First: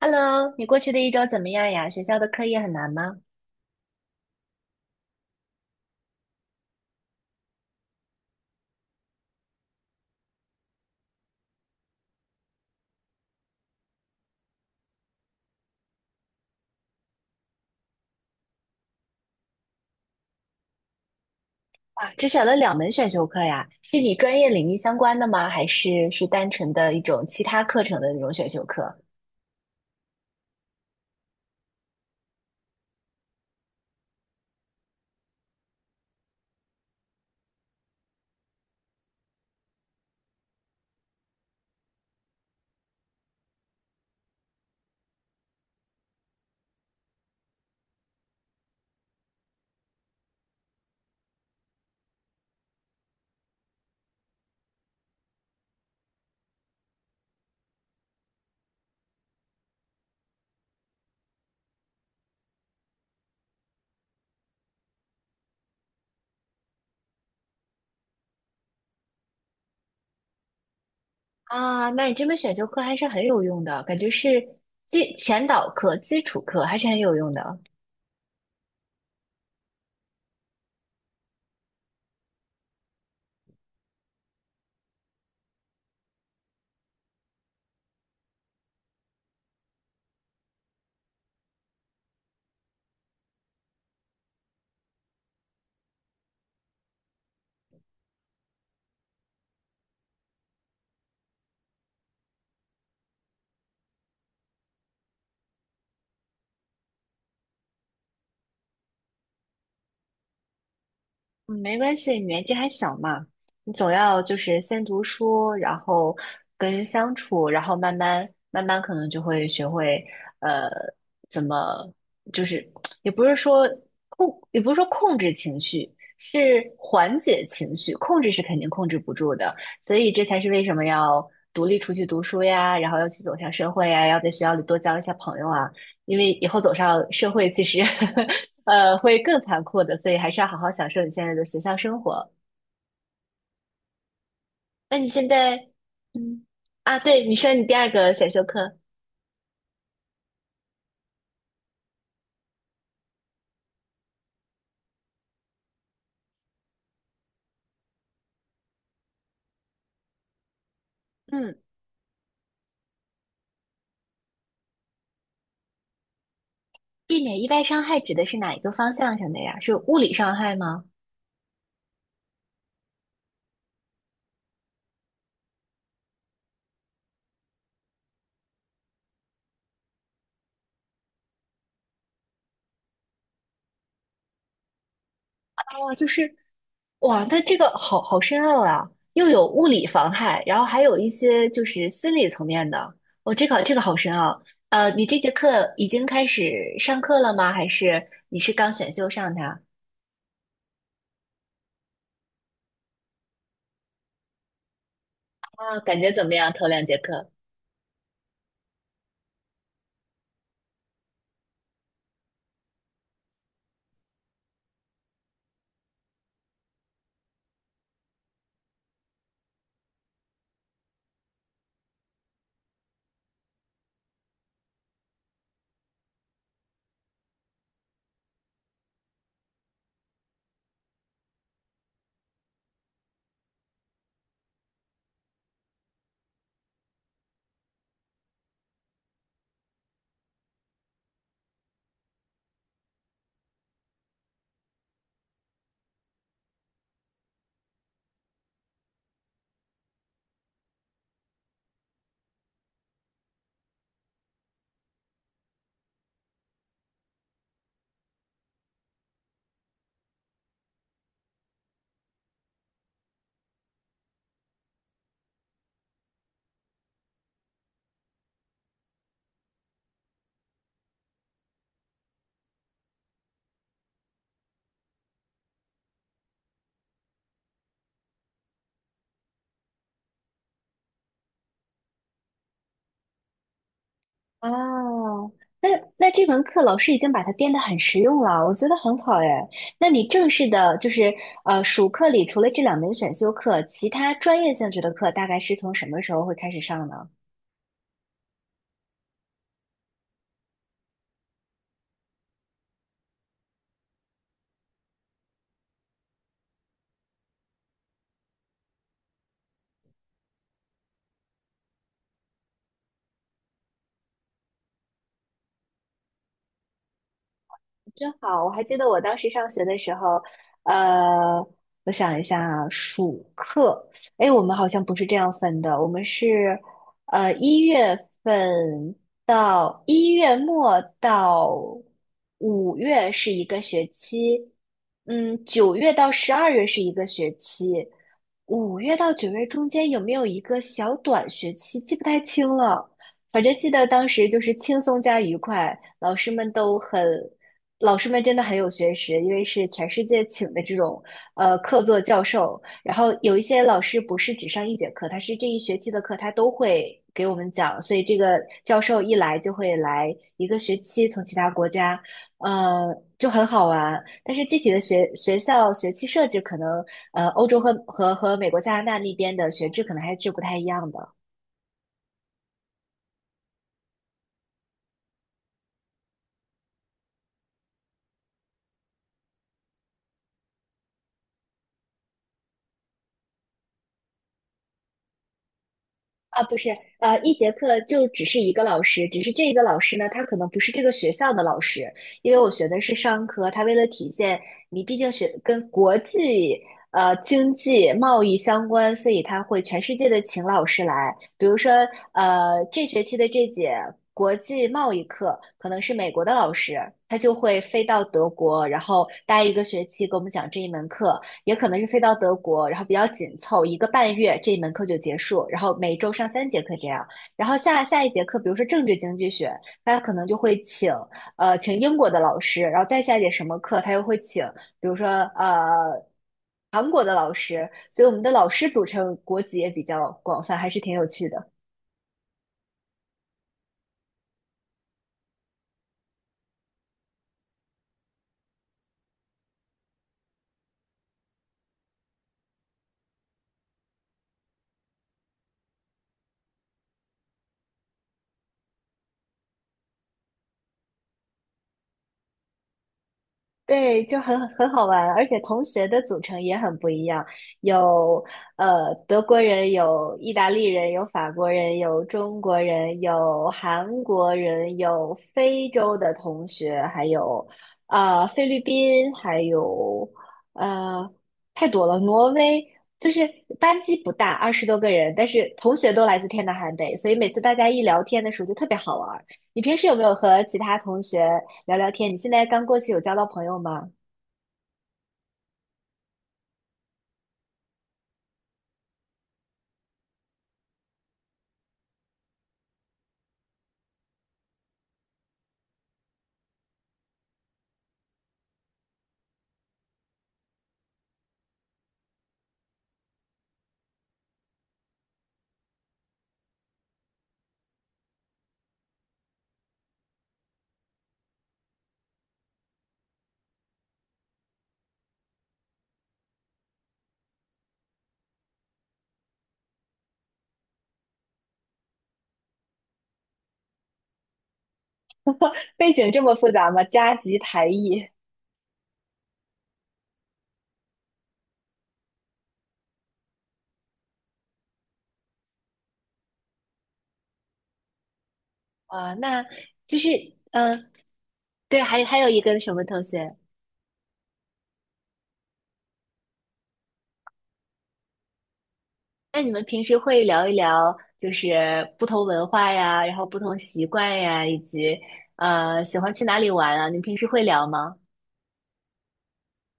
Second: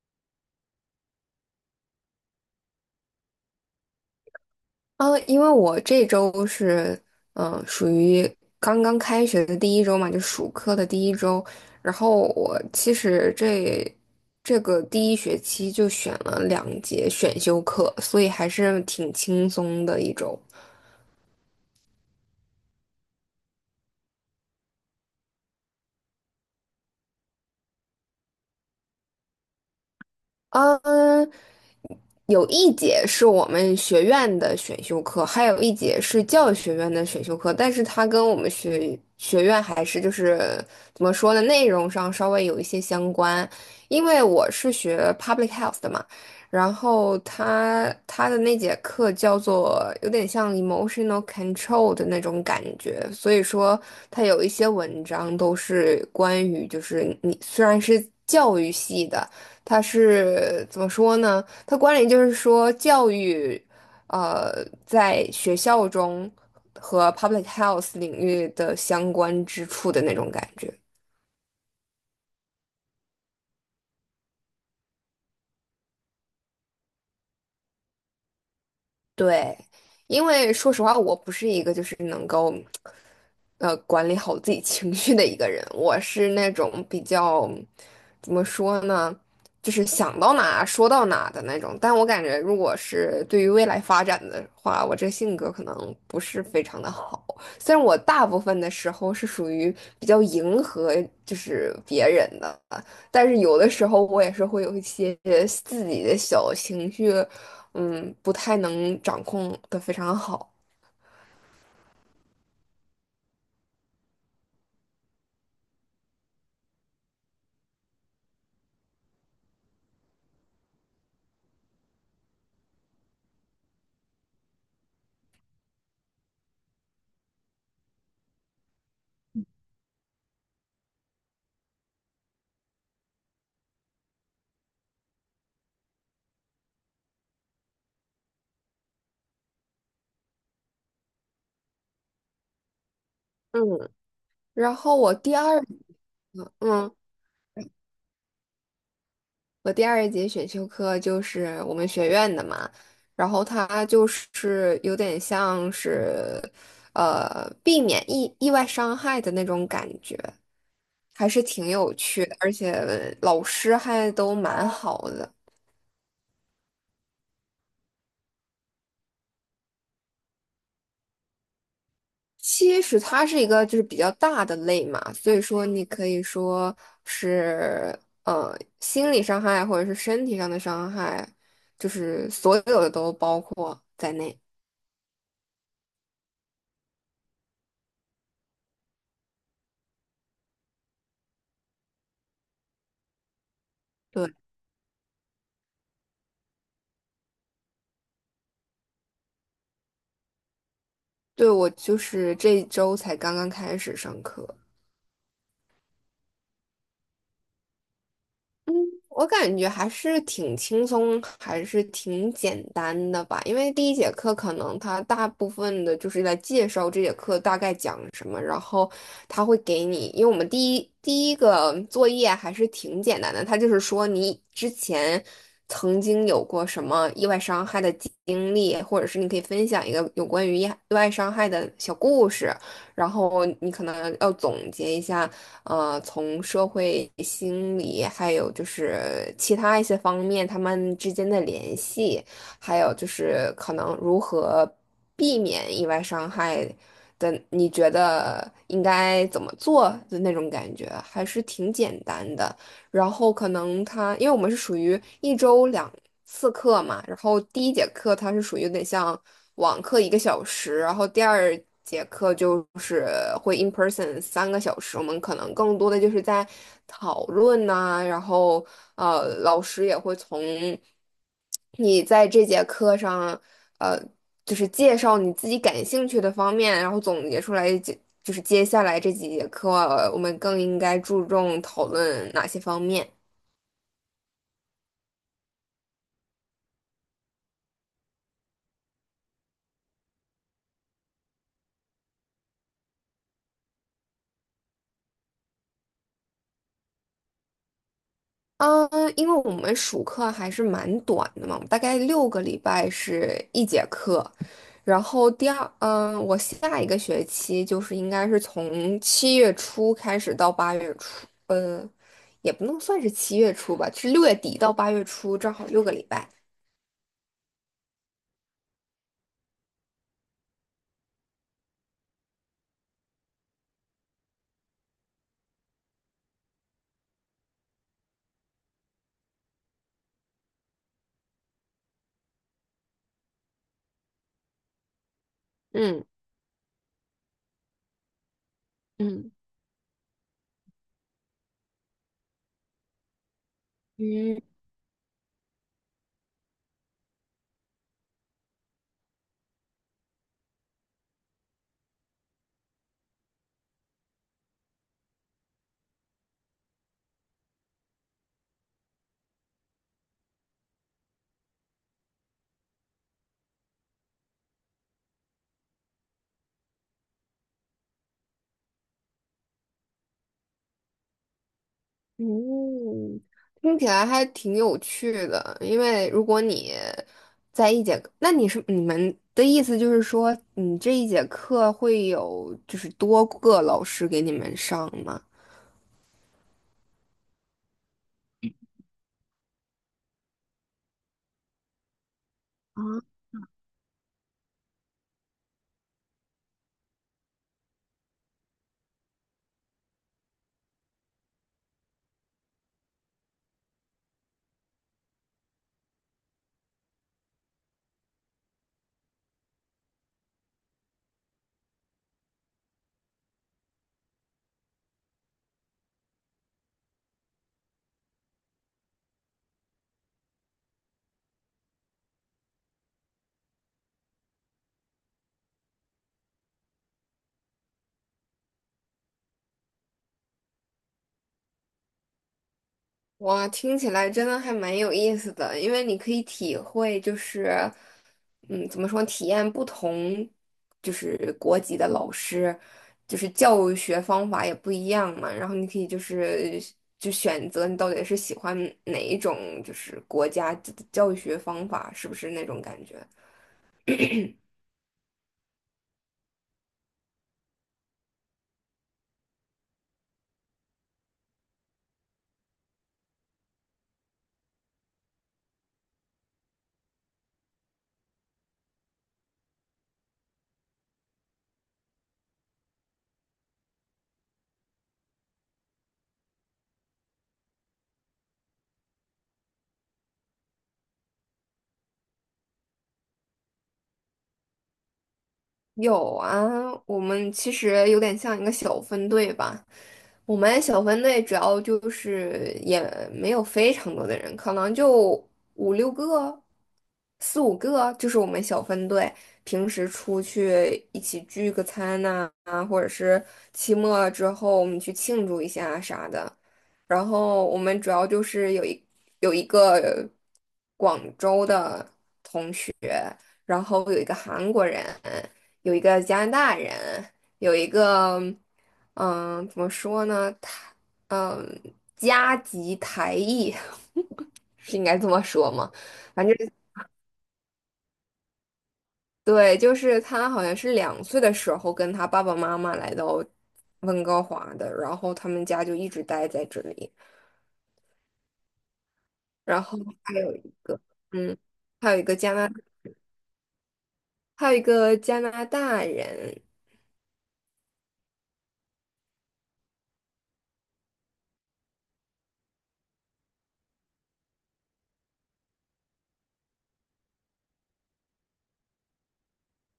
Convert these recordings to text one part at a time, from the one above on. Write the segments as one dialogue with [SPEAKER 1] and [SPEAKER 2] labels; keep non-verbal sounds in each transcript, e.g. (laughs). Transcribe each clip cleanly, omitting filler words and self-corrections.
[SPEAKER 1] Hello,你过去的一周怎么样呀？学校的课业很难吗？
[SPEAKER 2] 因为我这周是属于刚刚开学的第一周嘛，就暑课的第一周。然后我其实这个第一学期就选了两节选修课，所以还是挺轻松的一周。
[SPEAKER 1] 啊，只选了两门选修课呀，是你专业领域相关的吗？还是是单纯的一种其他课程的那种选修课？
[SPEAKER 2] 嗯，有一节是我们学院的选修课，还有一节是教育学院的选修课，但是它跟我们学院还是就是怎么说呢，内容上稍微有一些相关。因为我是学 public health 的嘛，然后它的那节课叫做有点像 emotional control 的那种感觉，所以说它有一些文章都是关于就是你虽然是教育系的，它是怎么说呢？它关联就是说教育，呃，在学校中和 public health 领域的相关之处的那种感觉。
[SPEAKER 1] 啊，那你这门选修课还是很有用的，感觉是基前导课、基础课还是很有用的。
[SPEAKER 2] 对，因为说实话，我不是一个就是能够，管理好自己情绪的一个人。我是那种比较，怎么说呢，就是想到哪说到哪的那种。但我感觉，如果是对于未来发展的话，我这性格可能不是非常的好。虽然我大部分的时候是属于比较迎合就是别人的，但是有的时候我也是会有一些自己的小情绪。不太能掌控的非常好。
[SPEAKER 1] 嗯，没关系，你年纪还小嘛，你总要就是先读书，然后跟人相处，然后慢慢可能就会学会，呃，怎么就是也不是说控，也不是说控制情绪，是缓解情绪，控制是肯定控制不住的，所以这才是为什么要独立出去读书呀，然后要去走向社会呀，要在学校里多交一些朋友啊，因为以后走上社会，其实 (laughs) 会更残酷的，所以还是要好好享受你现在的学校生活。
[SPEAKER 2] 嗯，然后
[SPEAKER 1] 那你
[SPEAKER 2] 我
[SPEAKER 1] 现在，嗯，
[SPEAKER 2] 课嗯，
[SPEAKER 1] 啊，对，你说你第二个选修课，
[SPEAKER 2] 第二节选修课就是我们学院的嘛，然后它就是有点像是，避免意外伤害的那种感觉，还是
[SPEAKER 1] 嗯，
[SPEAKER 2] 挺有趣的，而且老师还都蛮好的。
[SPEAKER 1] 避免意外伤害指的是哪一个方向上的呀？是物理伤害吗？
[SPEAKER 2] 其实它是一个就是比较大的类嘛，所以说你可以说是心理伤害或者是身体上的伤害，就是所有的都包括在内。
[SPEAKER 1] 哦，就是，哇，那这个好深奥啊，又有物理防害，然后还有一些就是心理层面的。哦，这个好深
[SPEAKER 2] 对，
[SPEAKER 1] 奥。你这节课已经开始上课了吗？还是你是刚选修上它？
[SPEAKER 2] 对我就是这一周才刚刚开始上课。
[SPEAKER 1] 啊，感觉怎么样？头两节课？
[SPEAKER 2] 嗯，我感觉还是挺轻松，还是挺简单的吧。因为第一节课可能它大部分的就是在介绍这节课大概讲什么，然后他会给你，因为我们第一个作业还是挺简单的，他就是说你之前曾经有过什么意外伤害的经历，或者是你可以分享一个有关于意外伤害的小故事，然后你可能要总结一下。从社会心理，还有就是其他一些方面，他们之间的联系，还有就是可能如何避免意外伤害的，你觉得应该怎么做的那种感觉，还是挺简单的。然后可能他，因为我们是属于一周两次课嘛，然后第一节课它是属于有点像网课1个小时，然后第二节课就是会 in person 3个小时，我们可能更多的就是在讨论呐、然后老师也会从。你在这节课上，呃，就是介绍你自己感兴趣的方面，然后总结出来，就是接下来这几节课，我们更应该注重讨论哪些方面。
[SPEAKER 1] 哦，那这门课老师已经把它编得很实用了，我觉得很好哎。那你正式的，就是暑课里除了这两门选修课，其他专业性质的课大概是从什么时候会开始上呢？
[SPEAKER 2] 嗯，因为我们暑课还是蛮短的嘛，大概六个礼拜是一节课，然后第二，嗯，我下一个学期就是应该是从七月初开始到八月初，也不能算是七月初吧，是6月底到八月初，正好六个礼拜。
[SPEAKER 1] 真好，我还记得我当时上学的时候，呃，我想一下啊，暑课，哎，我们好像不是这样分的，我们是，一月份到1月末到五月是一个学期，嗯，九月
[SPEAKER 2] 嗯
[SPEAKER 1] 到12月是一个学期，五月到九
[SPEAKER 2] 嗯
[SPEAKER 1] 月中间有没有一个小短学期，记不太清了。反正记得当时就
[SPEAKER 2] 嗯
[SPEAKER 1] 是轻松加愉快，老师们都很老师们真的很有学识，因为是全世界请的这种客座教授，然后有一些老师不是只上一节课，他是这一学期的课他都会给我们讲，所以这个教授一来就会来一个学期，从其他国家，就很好玩。但是具体的学校学期设置可能，欧洲和美国、加拿大那边的学制可能还是不太一样的。
[SPEAKER 2] 嗯，听起来还挺有趣的。因为如果你在一节课，那你是你们的意思就是说，你这一节课会有就是多个老师给你们上吗？
[SPEAKER 1] 啊，不是，一节课就只是一个老师，只是这一个老师呢，他可能不是这个学校的老师，因为我学的是商科，他为了体现你毕竟学跟国际经济贸易相关，所以他会全世界的请老师来，比如说这学期的这节国际贸易课可能是美国的老师，他就会飞到德国，然后待一个学期给我们讲这一门课，也可能是飞到德国，然后比较紧凑，1个半月这一门课就结束，然后每周上3节课这样。然后下一节课，比如说政治经济学，他可能就会请请英国的老师，然后再下一节什么课，他又会请，比如说韩国的老师，所以我们的老师组成国籍也比较广泛，还是挺有趣的。
[SPEAKER 2] 哇，听起来真的还蛮有意思的，因为你可以体会，就是，怎么说，体验不同，就是国籍的老师，就是教学方法也不一样嘛。然后你可以就是就选择你到底是喜欢哪一种，就是国家的教学方法，是不是那种感觉？
[SPEAKER 1] 对，就很好玩，而且同学的组成也很不一样，有德国人，有意大利人，有法国人，有中国人，有韩国人，有非洲的同学，还有菲律宾，还有呃太多了，挪威，就是班级不大，20多个人，但是同学都来自天南海北，所以每次大家一聊天的时候就特别好玩儿。你平时有没有和其他同学？聊聊天。你现在刚过去有交到朋友吗？
[SPEAKER 2] 有啊，我们其实有点像一个小分队吧。我们小分队主要就是也没有非常多的人，可能就五六个、四五个，就是我们小分队平时出去一起聚个餐呐、啊，或者是期末之后我们去庆祝一下啥的。然后我们主要就是有一个广州的。然后有一个韩国人，有一个加拿大人，有一个，怎么说呢？他，嗯，加籍台裔 (laughs) 是应该这么说吗？
[SPEAKER 1] 背景这
[SPEAKER 2] 反
[SPEAKER 1] 么
[SPEAKER 2] 正
[SPEAKER 1] 复杂吗？加急台裔
[SPEAKER 2] 对，就是他好像是2岁的时候跟他爸爸妈妈来到温哥华的，然后他们家就一直待在这里。
[SPEAKER 1] 啊，那
[SPEAKER 2] 然后
[SPEAKER 1] 就是
[SPEAKER 2] 还有一个，
[SPEAKER 1] 嗯，
[SPEAKER 2] 嗯，
[SPEAKER 1] 对，
[SPEAKER 2] 还有一
[SPEAKER 1] 还
[SPEAKER 2] 个
[SPEAKER 1] 还有
[SPEAKER 2] 加
[SPEAKER 1] 一
[SPEAKER 2] 拿，
[SPEAKER 1] 个什么同学？
[SPEAKER 2] 还有一个加拿大人，
[SPEAKER 1] 那你们平时会聊一聊，就是不同文化呀，然后不同习惯呀，以及喜欢去哪里玩啊？你们平时会聊吗？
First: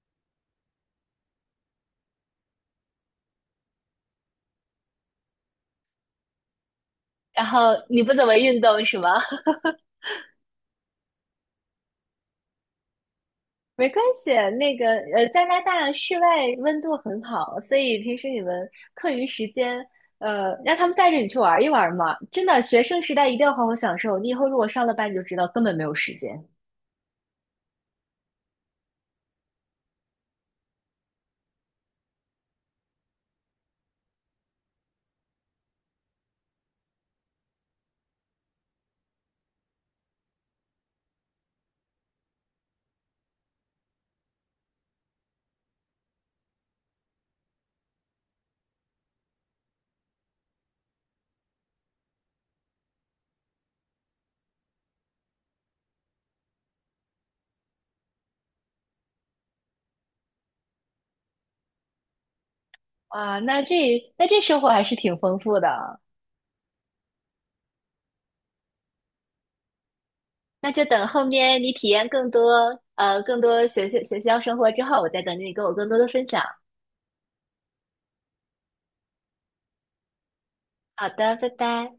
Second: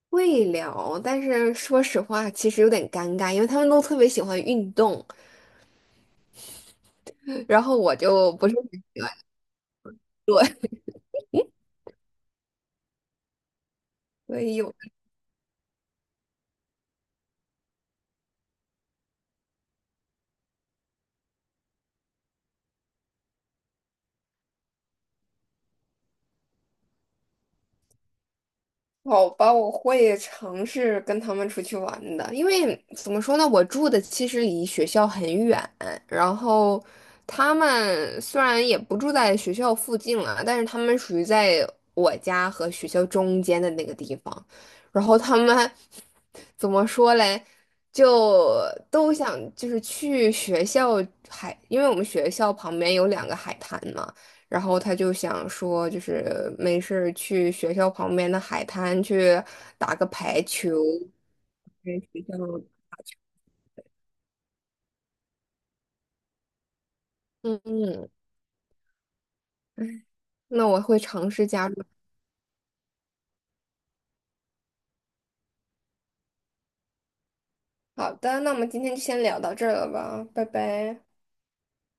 [SPEAKER 2] 会聊，但是说实话，其实有点尴尬，因为他们都特别喜欢运动，
[SPEAKER 1] 然
[SPEAKER 2] 然
[SPEAKER 1] 后
[SPEAKER 2] 后我
[SPEAKER 1] 你不怎
[SPEAKER 2] 就
[SPEAKER 1] 么
[SPEAKER 2] 不是
[SPEAKER 1] 运动是
[SPEAKER 2] 很
[SPEAKER 1] 吗？
[SPEAKER 2] (laughs) 对，
[SPEAKER 1] 没关系，
[SPEAKER 2] 所以有
[SPEAKER 1] 那个加拿大室外温度很好，所以平时你们课余时间，让他们带着你去玩一玩嘛。真的，学生时代一定要好好享受。你以后如果上了班，你就知道根本没有时间
[SPEAKER 2] 好吧，我会尝试跟他们出去玩的，因为怎么说呢，我住的其实离学校很远，然后他们虽然也不住在学校附近了，但是他们属于在我家和学校中间的那个地方，然后他们怎么说嘞，就都想就是去学校海，因为我们学校旁边有两个海滩嘛。然后他就想说，就是没事儿去学校旁边的海滩去打个排球，在学校，
[SPEAKER 1] 啊。那这那这生活还是挺丰富的。
[SPEAKER 2] 嗯嗯，那
[SPEAKER 1] 那
[SPEAKER 2] 我
[SPEAKER 1] 就
[SPEAKER 2] 会
[SPEAKER 1] 等后
[SPEAKER 2] 尝试
[SPEAKER 1] 面
[SPEAKER 2] 加
[SPEAKER 1] 你体
[SPEAKER 2] 入。
[SPEAKER 1] 验更多更多学校生活之后，我再等着你跟我更多的分享。
[SPEAKER 2] 好的，那我们今天就先聊到这儿了吧，拜拜。
[SPEAKER 1] 好的，拜拜。